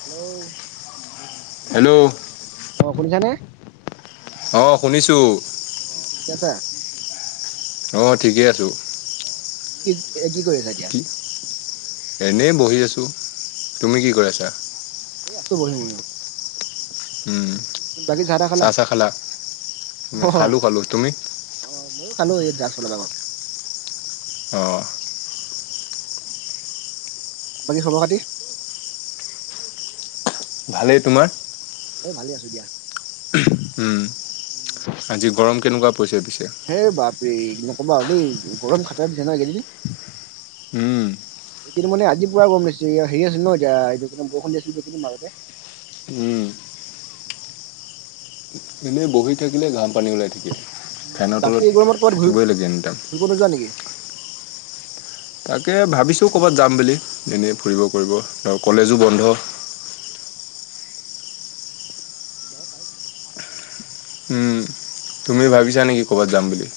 Hello? Hello? অ শুনিছানে? অ শুনিছোঁ। অ ঠিক আছা? অ ঠিকেই আছো। অ কি এ কি কৰি আছা এতিয়া? উ, এনেই বহি আছোঁ, অ তুমি কি কৰি আছা? এই আছো বহিম। উম চাহ চাহ খালা? অ না খালো খালা, তুমি? অ ময়ো খালো এই জাষ্ট অলপ আগত। অ। বাকী খবৰ খাতি? ভালেই। তোমাৰ? এই ভালে আছো দিয়া। উম আজি গৰম কেনেকুৱা পৰিছে পিছে? সেই বাপৰেই নকবা আৰু দেই, গৰম খাত্ৰা দিছে ন [inaudible] উম। কিন্তু মানে আজি পোৰা গম দিছে হেৰি আছে ন এতি এইটো বৰষূণ দি আছো কিন্তু মাজতে। উম। এনেই বহি থাকিলে ঘাম পানী ওলাই থাকে, ফেনৰ তলত থাকিবই লাগে এনিটাইম। ফুৰিব নোযোৱা নেকি? তাকে ভাবিছো কৰ'বাত যাম বুলি এনেই ফুৰিব কৰিব আৰু কলেজো বন্ধ। যাব পাৰি তেনে। উম, তুমি ভাবিছা নেকি ক'ৰবাত যাম বুলি?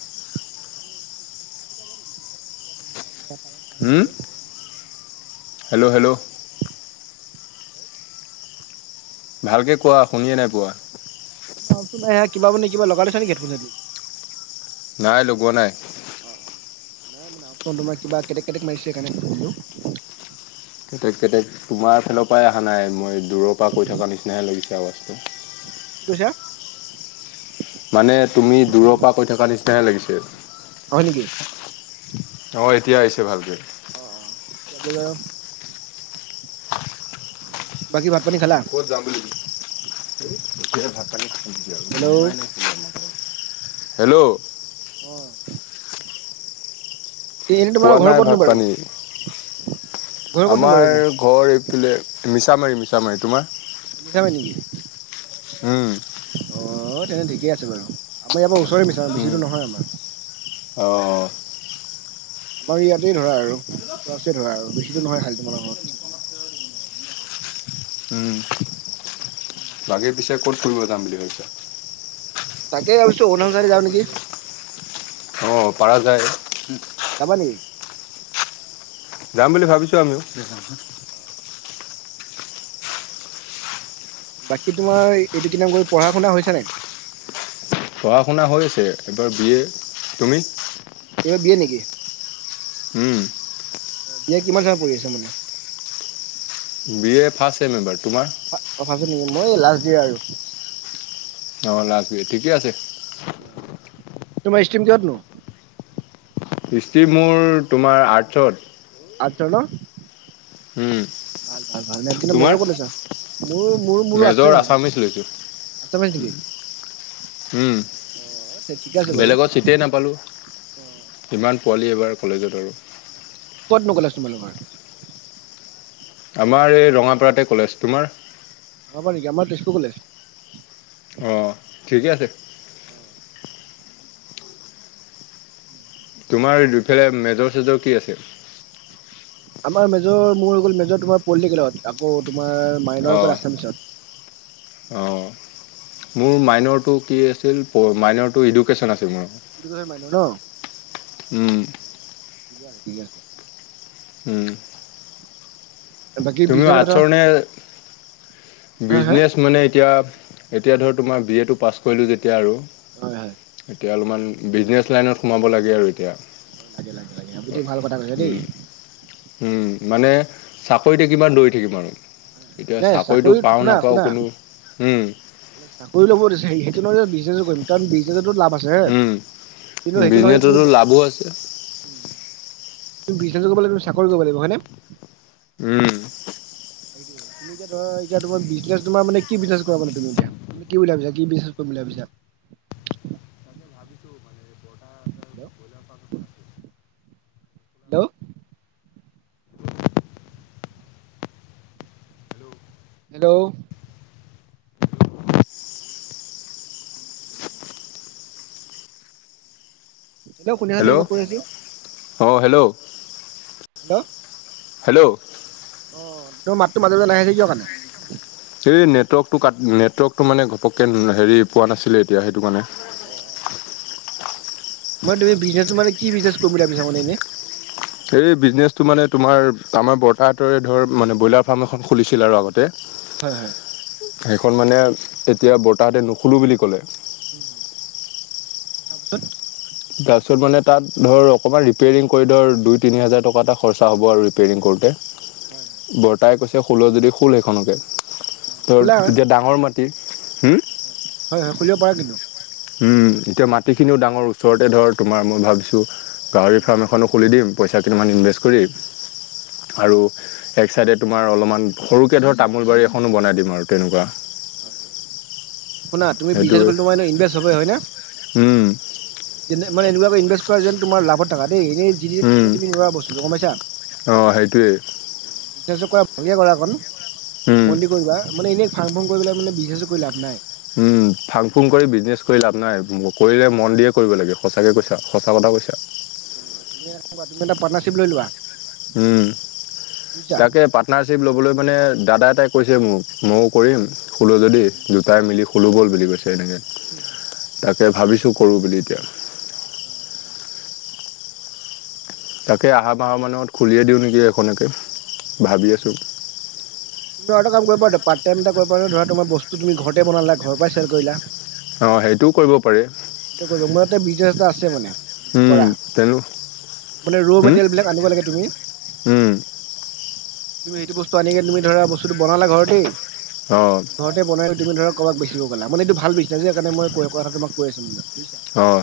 হুম [inaudible] হেল্ল হেল্ল [inaudible] ভালকে কোৱা শুনিয়ে নাই পোৱা? কিবা কিবি লগাই লৈছা নেকি হেডফোন নাই লগোৱা নাই। অ অ নাই মানে মাতটো কিবা কেটেক কেটেক মাৰিছে সেই কাৰণে কৈছিলোঁ। কেতেক কেতেক তোমাৰ ফালৰ পৰাই অহা নাই, মই দূৰৰ পৰা কৈ থকাৰ নিচিনাহে লাগিছে আৱাজটো। কি কৈছা? মানে তুমি দূৰৰ পৰা কৈ থকা নিচিনাহে লাগিছিল। হয় নেকি? অ এতিয়া আহিছে ভালকেই। অ অ কিয় বুলি কৈ, বাকী ভাত পানী খালা? ক'ত যাম বুলি লি হেল্ল' [inaudible] হেল্ল অহ। খোৱা ঘৰ নাই ক'তনো ভাত বাৰু পানী, ঘৰ ক'তনো বাৰু আমাৰ এনে ঘৰ এইফালাই, মিছা মাৰি মিছা মাৰি, তোমাৰ? মিছা মাৰি নেকি? উম। অ তেনে ঠিকেই আছে বাৰু আমাৰ ইয়াৰ পৰা ওচৰে মিচাৰ বেছি দুৰ নহয় আমাৰ। অহ অহ। আমাৰ ইয়াতেই ধৰা আৰু উচৰা উচৰি ধৰা আৰু বেছি দুৰ নহয় খালি তোমাৰ মোৰ। উম। বাকী পিছে ক'ত ফুৰিব যাম বুলি ভাবিছ? তাকে ভাবিছো অৰুণাচল যাওঁ নেকি। অ পাৰা যায়। যাবা নেকি? যাম বুলি ভাবিছো আমিও। অহ। বাকী তোমাৰ এইটো কিনাম কৈ পঢ়া শুনা হৈছে নাই? পঢ়া-শুনা হৈ আছে এইবাৰ বি এ, তুমি? এইবাৰ বি এ নেকি? উম। অ', বি এ কিমান চেমত পঢ়ি আছে মানে? বি এ ফাৰ্ষ্ট ছেম এইবাৰ, তোমাৰ? অ', ফাৰ্ষ্ট ছেম নেকি? মই এই লাষ্ট দিয়া আৰু। অ', লাষ্ট ইয়ৰ ঠিকে আছে। তোমাৰ ইষ্ট্ৰিম কিহত নো? ইষ্ট্ৰীম মোৰ তোমাৰ আৰ্টছত। আৰ্টছৰ ন'? উম ভাল ভাল ভাল কিন্তু তোমাৰ মেজৰ ক'ত লৈছা? মোৰ মোৰ মোৰো মেজৰ আৰ্টছৰে আছামিছ লৈছোঁ হয় [unintelligible] উম, অ তে ঠিকে আছে বাৰু বেলেগত ছিটেই অ নাপালোঁ। ইমান পোৱালি এবাৰ কলেজত আৰু। ক'তনো কলেজ তোমালোকৰ? আমাৰ এই ৰঙাপাৰাতে কলেজ, তোমাৰ? ৰঙাপৰা নেকি? আমাৰ তেজপুৰ কলেজ। অ', ঠিকে আছে। অ'। উম। তোমাৰ দুফালে মেজৰ-চেজৰ কি আছে? আমাৰ মেজৰ মোৰ হৈ গ'ল মেজৰ তোমাৰ পলিটিকেলত, আকৌ তোমাৰ মাইনৰ অকল আচামিচত। অ'। মোৰ মাইনৰটো কি আছিল, মাইনৰটো এডুকেশ্যন আছিল। এডুকেশ্বন মাইনৰ ন'? উম। ঠিক আছে ঠিক আছে। উম। বাকী তুমিও বিজনেছৰ কথা আৰ্টছৰ নে? হা হা বিজনেচ মানে এতিয়া এতিয়া ধৰ তোমাৰ বি এ টো পাছ কৰিলোঁ যেতিয়া আৰু হয় হয় এতিয়া অলপমান বিজনেছ লাইনত সোমাব লাগে আৰু এতিয়া। অ', লাগে লাগে লাগে [unintelligible] ইটো ভাল কথা কৈছা দেই। উম, উম, মানে চাকৰিতে কিমান দৌৰি থাকিম আৰু এতিয়া নাই চাকৰিটো চাকৰি পাওঁ শুনা নাপাওঁ শুনা কোনো, উম। চাকৰি ল'ব দিছে সেইটো নহয় যে বিজনেছে কৰিম। কাৰণ বিজনেছটোত লাভ আছে, উম, কিন্তু সেইটো নহয় যে তুমি বিজনেছতো লাভো আছে তুমি বিজনেছো কৰিব লাগিব তুমি চাকৰিও কৰিব লাগিব হয়নে? উম, [unintelligible] তুমি এতিয়া ধৰা এতিয়া তোমাৰ বিজনেছ তোমাৰ মানে কি বিজনেছ কৰা মানে তুমি এতিয়া? তুমি কি বুলি ভাবিছা কি বিজনেছ কৰিম বুলি ভাবিছা? ভাবিছো মানে যে বৰতা হেল্ল' [unintelligible] হেল্ল'? হেল্ল'? শুনিছা নে হেল্ল' কিবা কৈ আছো? অ', হেল্ল'? হেল্ল'? হেল্ল'? অ তোৰ মাতটো মাজে মাজে নাহে যে কিহৰ কাৰণে? এই নেটৱৰ্কটো কাট নেটৱৰ্কটো মানে ঘপককে হেৰি পোৱা নাছিলে এতিয়া সেইটো কাৰণে। অ অ, মই তুমি বিজনেচটো মানে কি বিজনেচ কৰিম বুলি ভাবিছা মানে এনেই? এই বিজনেচটো মানে তোমাৰ আমাৰ বৰ্তাহঁতৰে ধৰ মানে ব্ৰইলাৰ ফাৰ্ম এখন খুলিছিল আৰু আগতে। হয় হয়। সেইখন মানে এতিয়া বৰ্তাহতে নুখুলো বুলি কলে। তাৰপিছত? তাৰপিছত মানে তাত ধৰ অকমান ৰিপিয়েৰিং কৰি ধৰ দুই তিনি হাজাৰ টকা এটা খৰচা হ'ব আৰু ৰিপিয়েৰিঙ কৰোতে। হয় হয়। বৰতাই কৈছে খুল' যদি খোল সেইখনকে। অ ধৰ খোলা এতিয়া ডাঙৰ মাটি, হুম হয় হয় খুলিব পাৰা কিন্তু। উম এতিয়া মাটিখিনিও ডাঙৰ ওচৰতে ধৰ তোমাৰ মই ভাবিছো গাহৰি ফাৰ্ম এখনো খুলি দিম পইচা কেইটামান ইনভেষ্ট কৰি। আৰু এক চাইডে তোমাৰ অলমান সৰুকে ধৰ তামোল বাৰী এখনো বনাই দিম আৰু তেনেকুৱা। হয় হয়, শুনা তুমি বিজনেছ কৰি তোমাৰ এনে ইনভেষ্ট হবয়ে হয় নে? উম। যেনে মানে এনেকুৱাকে ইনভেষ্ট কৰা যেন তোমাৰ লাভত থাকা দেই এনেই যি যি এনে তুমি নোৱাৰা বস্তুটো গম পাইছা? অঁ সেইটোৱে [unintelligible] কৰা ভালকে কৰা অকণ, মন দি কৰিবা মানে এনে ফাং-ফুং কৰি পেলাই বোলে মানে বিজনেছটো কৰি লাভ নাই। উম ফাং-ফুং কৰি বিজনেছ কৰি লাভ নাই, কৰিলে মন দিয়ে কৰিব লাগে সঁচাকে হয়, কৈছা হয়। সঁচা কথা কৈছা। [unintelligible] পাৰ্টনাৰশ্বিপ লৈ লোৱা। উম, বুজিছা। তাকে পাট নাৰশ্বিপ ল'বলৈ মানে দাদা এটাই কৈছে মোক ময়ো অ', কৰিম খুলো যদি দুটাই মিলি খোলো ব'ল বুলি কৈছে এনেকে। [inaudible] তাকে ভাবিছো কৰো বুলি এতিয়া। অ আচ্ছা। তাকে আহা মাহৰ মানত খুলিয়ে দিওঁ নেকি এখনকে। [unintelligible] ভাবি আছোঁ আৰু এটা কাম কৰিব পাৰিলা, পাৰ্ট টাইম এটা কৰিব পাৰা, ধৰা তোমাৰ বস্তু তুমি ঘৰতে বনালা ঘৰৰ পৰাই চেল কৰিলা। অ সেইটোও কৰিব পাৰি। মোৰ ইয়াতে বিজনেছ এটা আছে মানে, কৰা, তেনো মানে ৰ' মেটেৰিয়েল বিলাক আনিব লাগে তুমি। উম। তুমি সেইটো বস্তু আনি কেনে তুমি ধৰা বস্তুটো বনালা ঘৰতেই অ। ঘৰতে বনাই তুমি ধৰা কাবাক বেচিব গ'লা মানে এইটো ভাল বিজনেছ যে সেই কাৰণে মই কথাটো তোমাক কৈ আছো। বুজিছা? অঁ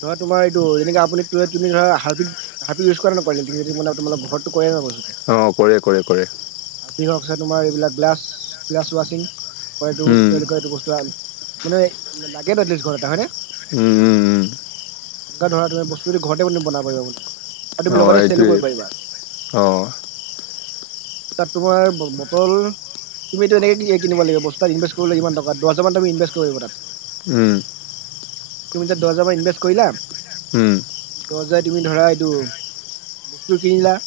ধৰা তোমাৰ এইটো যেনেকে আপুনি তুমি ধৰা হাৰপিক হাৰপিক ইউজ কৰা নে নকৰা [unintelligible] মানে তোমালোকৰ ঘৰতটো কৰে ন' অঁ কৰে কৰে কৰে। হৰপিকো আছে তোমাৰ এইবিলাক গ্লাছ গ্লাছ ৱাছিং। হয়টো কি বুলি কয় এইটো বস্তু মানে লাগে এতলিষ্ট ঘৰ এটা হয়নে? উম উম উম। এনেকা ধৰা তুমি বস্তুটো ঘৰতে বনাব পাৰিবা। আৰু তুমি লগতে চেলো অ' কৰিব পাৰিবা। এইটোৱে অ'। তাত তোমাৰ ব বটল। তুমি এনেকে কিনিব লাগিব বস্তুাত ইনভেষ্ট কৰিব লাগ ইমান ট দছ হাজাৰান তু ইনভেষ্ট কৰিব তাত। উম। তুমি তাত দহ হাজাৰমান ইনভেষ্ট কৰিলা। উম। দশ হাজাৰ তুমি ধৰা এইটো বস্তু কিনিলা।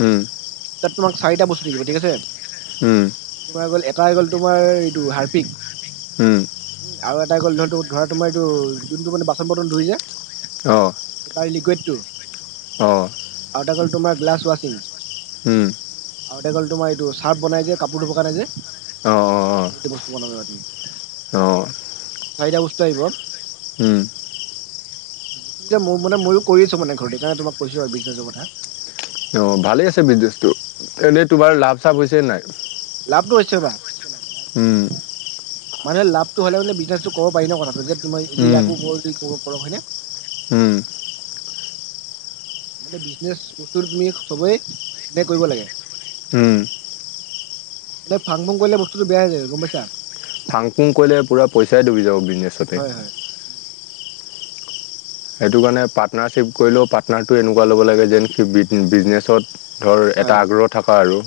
উম। তাত তোমাৰ চাৰিটা বস্তু থাকিব ঠিক আছে। উম। তোমাৰ গ'ল এটাই গ'ল তোমাৰ এইটো হৰপিক। উম আৰু এটা গ'ল ধ ধৰা তোমাৰ এইটো যোনটো মানে বাচন বৰ্তন ধুই যে। অ'। তাৰ লিকুইডটো আৰু এটা হ'ল তোমাৰ গ্লাছ ৱাছিং। আৰু এটা হৈ গ'ল তোমাৰ এইটো চাৰ্ফ বনাই যে কাপোৰ ধুব কাৰণে যে। এইটো বস্তু মনত ৰাখিবা। অঁ অঁ চাৰিটা বস্তু আহিব। অঁ এতিয়া মোক মানে ময়ো কৰি আছো মানে ঘৰতে কাৰণে তোমাক কৈছো আৰু বিজনেছৰ কথা। অ' ভালে আছে বিজনেচটো এনেই তোমাৰ লাভ চাভ হৈছে নাই? লাভটো হৈছে ৰবা। মানে লাভটো হ'লে বিজনেছটো ক'ব পাৰি ন' বস্তুটো কথাটো যে তুমি যে ইয়াকো ক'ব পাৰোঁ কৰ হয়নে? উম। মানে বিজনেছ বস্তু তুমি সবেই কৰিব ধুনীয়াকৈ কৰিব লাগে। উম। মানে ফাং ফুং কৰিলে বস্তুটো বেয়া হৈ য গম পাইছা। ফাং ফুং কৰিলে পুৰা পইচাই ডুবি যাব বিজনেছতে। হয় হয় সেইটো কাৰণে পাৰ্টনাৰশ্বিপ কৰিলেও পাৰ্টনাৰটো এনেকুৱা ল'ব লাগে যেন সি বিজনেচত। ধৰ এটা আগ্ৰহ থকা আৰু।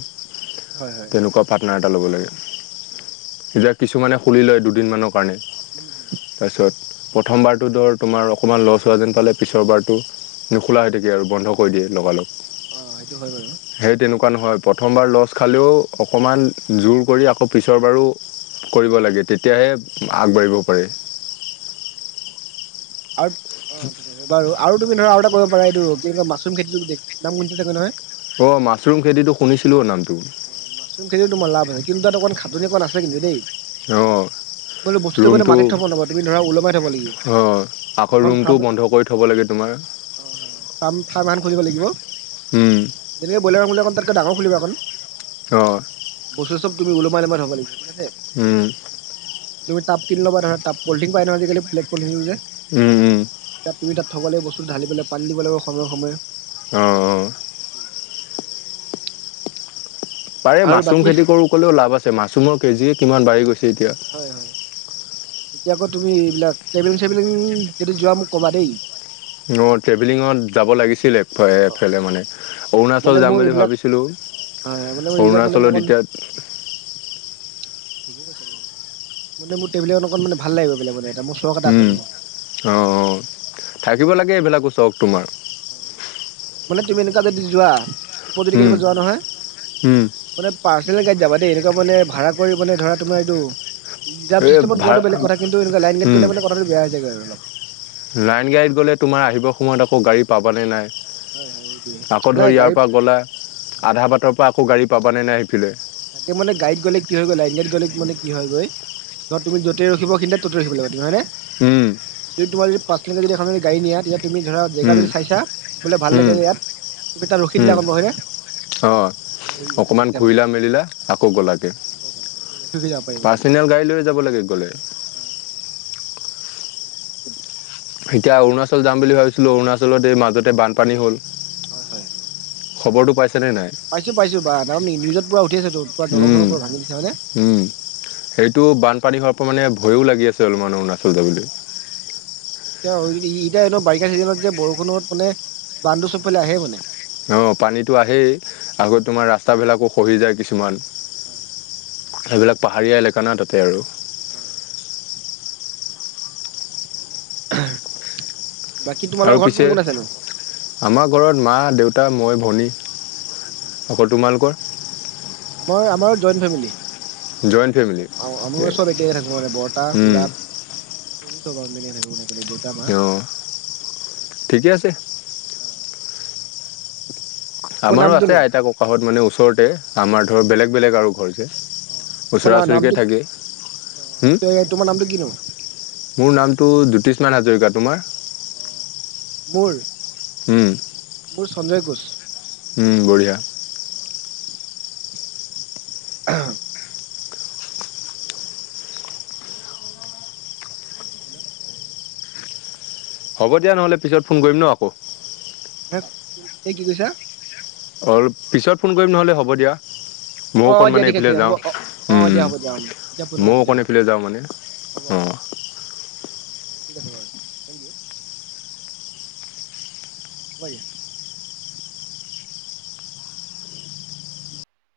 হয় হয়। তেনেকুৱা পাৰ্টনাৰ এটা ল'ব লাগে। [unintelligible] এতিয়া কিছুমানে খুলি লয় দুদিনমানৰ কাৰণে। [inaudible] তাৰপিছত প্ৰথমবাৰটো ধৰ তোমাৰ। অকণমান লছ হোৱা যেন পালে পিছৰ বাৰটো নোখোলা হৈ থাকে আৰু বন্ধ কৰি দিয়ে লগালগ। অ' সেইটো হয় বাৰু। সেই তেনেকুৱা নহয় প্ৰথমবাৰ লছ খালেও অকণমান জোৰ কৰি আকৌ পিছৰ বাৰো কৰিব লাগে তেতিয়াহে আগবাঢ়িব পাৰি। আৰু অ ঠিক আছে বাৰু আৰু তুমি ধৰা আৰু এটা কৰিব পাৰা এইটো কি কয় মাচৰুম খেতি নাম কোন থাকে নহয়। অ মাছৰুম খেতিতটো শুনিছিলো নামটো। মাচৰুম খেতিও তোমাৰ লাভ আছে কিন্তু তাত অকণ খাতনি আছে কিন্তু দেই। অ'। বোলো বস্তুটো মানে ৰুমটো মাটিত থব নাপাবা তুমি ধৰা ওলমাই থব লাগিব অ' আকৌ ৰুমটোও বন্ধ কৰি থ'ব লাগে তোমাৰ। [unintelligible] থাৰ্ম এখন খুলিব লাগিব। উম। যেনেকৈ বয়লাৰ তাতকৈ ডাঙৰ খুলিম এখন। অঁ অঁ বস্তু চব তুমি ওলোমাই ওলোমাই থব লাগিব, ঠিক আছে। উম। তুমি তাপ কিনি লবা তাৰপাছত পলথিন পাই নহয় আজিকালি ব্লেক পলিথিন যে। উম, উম। তাত তুমি তাত থব লাগিব বস্তু, পানী দিব লাগিব সময়ে সময়ে। অঁ, অঁ। উম। পাৰে আৰু মাছৰুম বাকী খেতি কৰোঁ ক'লেও লাভ আছে। মাছৰুমৰ কেজিয়ে কিমান বাঢ়ি গৈছে এতিয়া। হয়, হয়। এতিয়া আকৌ তুমি এইবিলাক ট্ৰেভিলিং- চেভিলিং যদি যোৱা মোক ক'বা দেই। অঁ, ট্ৰেভেলিঙত যাব লাগিছিল এফালে অ এফালে মানে। অ মানে অৰুণাচল যাম মোৰ বুলি এইবিলাক ভাবিছিলোঁ, হয় মানে মোৰ এইবিলাক মানে মোৰ অৰুণাচলত অকণ এতিয়া- ঠিকে কৈছে বাৰু মানে মোৰটবিল অকণ মানে ভাল লাগিব বেলেগ মানে। এটা মোৰ চখ এটা আছে উম, মানে অঁ, অঁ, থাকিব ট্ৰেভেলিং লাগে এইবিলাকো চক তোমাৰ। হয়, হয়। মানে তুমি এনেকুৱা যদি যোৱা ওপৰ যদি উম, কেতিয়াবা যোৱা নহয়- উম, মানে পাৰ্চনেল গাইড যাবা দেই, এনেকুৱা মানে ভাড়া কৰি মানে ধৰা তোমাৰ এইটো- ৰিজাপ এই চিছতেমত যোৱাটো ভাড়া বেলেগ কথা। কিন্তু এনেকুৱা লাইন গাড়ীত উম, গ'লে মানে কথাটো বেয়া হৈ যায় আৰু অলপ। লাইন গাড়ীত গ'লে তোমাৰ আহিবৰ সময়ত আকৌ গাড়ী পাব নে নাই? হয় হয় সেইটোৱে আকৌ ধৰ নাই ইয়াৰ গাড়ীত পৰা গ'লা হয়। আধা বাটৰ পৰা আকৌ গাড়ী পাবানে নে সিফালে? তাকে মানে গাড়ীত গ'লে কি হৈ গৈ, লাইনগত গ'লে মানে কি হয় হৈ গৈ? সিহঁত তুমি যতে ৰখিব কিন্তু ততে ৰখিব লাগিব, হয়নে? উম। যদি তোমাৰ পাঁচ কিলোমিটাৰ যদি এখন গাড়ী নিয়া, ইয়াত তুমি ধৰা জেগা উম, যদি চাইছা বোলে ভাল উম, লাগে ইয়াত। তুমি তাত ৰখি উম, দিলা গম পোৱা, হয়নে? অঁ মানে সেইটো অকণমান চিষ্টেম হয়। ঘূৰিলা মেলিলা আকৌ অ গলাগে, আকৌ গ'লা সেইটো ৰখি ৰখি যাব পাৰিবা তুমি পাৰ্চনেল গাড়ী লৈ যাব লাগে গ'লে। অ এতিয়া অৰুণাচল যাম বুলি ভাবিছিলোঁ, অৰুণাচলত এই মাজতে বানপানী হ'ল। হয়, হয়। খবৰটো পাইছে নে নাই? পাইছো, পাইছো বা কাৰণ নিউজ পুৰা উঠি আছে ত, পুৰা উম, দলং-চলং পঙৰা ভাঙি দিছে, হয় নে? উম, সেইটো বানপানী হোৱাৰ পৰা মানে ভয়ো লাগি আছে অলপমান অৰুণাচল যাবলৈ। এতিয়া এনে বাৰিষা চিজনত যে বৰষুণত মানে বানটো চবফালে আহে মানে। অঁ, পানীতো আহেই অ', আকৌ তোমাৰ ৰাস্তাবিলাকো খহি যায় কিছুমান। হয়। সেইবিলাক পাহাৰীয়া এলেকা না তাতে আৰু। অঁ। হয়। আৰু পিছে আমাৰ ঘৰত মা, দেউতা, মই, ভনী। আকৌ তোমালোকৰ? আমাৰ-আমাৰ জইণ্ট ফেমিলি। জইণ্ট ফেমিলি আমাৰ -আমাৰ চব একে থাকো মানে বৰটা, খুৰা- কৰি চব আমি থাকো দিয়ক। অওঁ, ঠিকে আছে। তোমাৰ আমাৰো আছে নামটোনো আইতা- ককাহঁত মানে ওচৰতে, আমাৰ ধৰ বেলেগ বেলেগ আৰু ঘৰ যে। ওচৰা ওচৰিকে থাকে। অ এ, তোমাৰ নামতো কিনো? মোৰ নামটো জ্যোতিষ্মান হাজৰিকা। তোমাৰ? মোৰ উম। মোৰ সঞ্জয় ঘোচ। উম, বঢ়িয়া। [unintelligible] হেল্লো'। হ'ব দিয়া নহ'লে পিছত ফোন কৰিম ন আকৌ। হ, এই কি কৈছা? অলপ পিছত ফোন কৰিম নহ'লে হ'ব দিয়া। মই অ অ অকণ দিয়া মানে ঠিক আছে এইফালে হ'ব যাওঁ, অ অ দিয়া উম, হ'ব দিয়া উম। এতিয়া ফোনটো কাটি মইও দিয়া হ'ব অকণ দিয়া এইফালে যাওঁ মানে। হ'ব অঁ ঠিক আছে বাৰু থেংক ইউ। [unintelligible]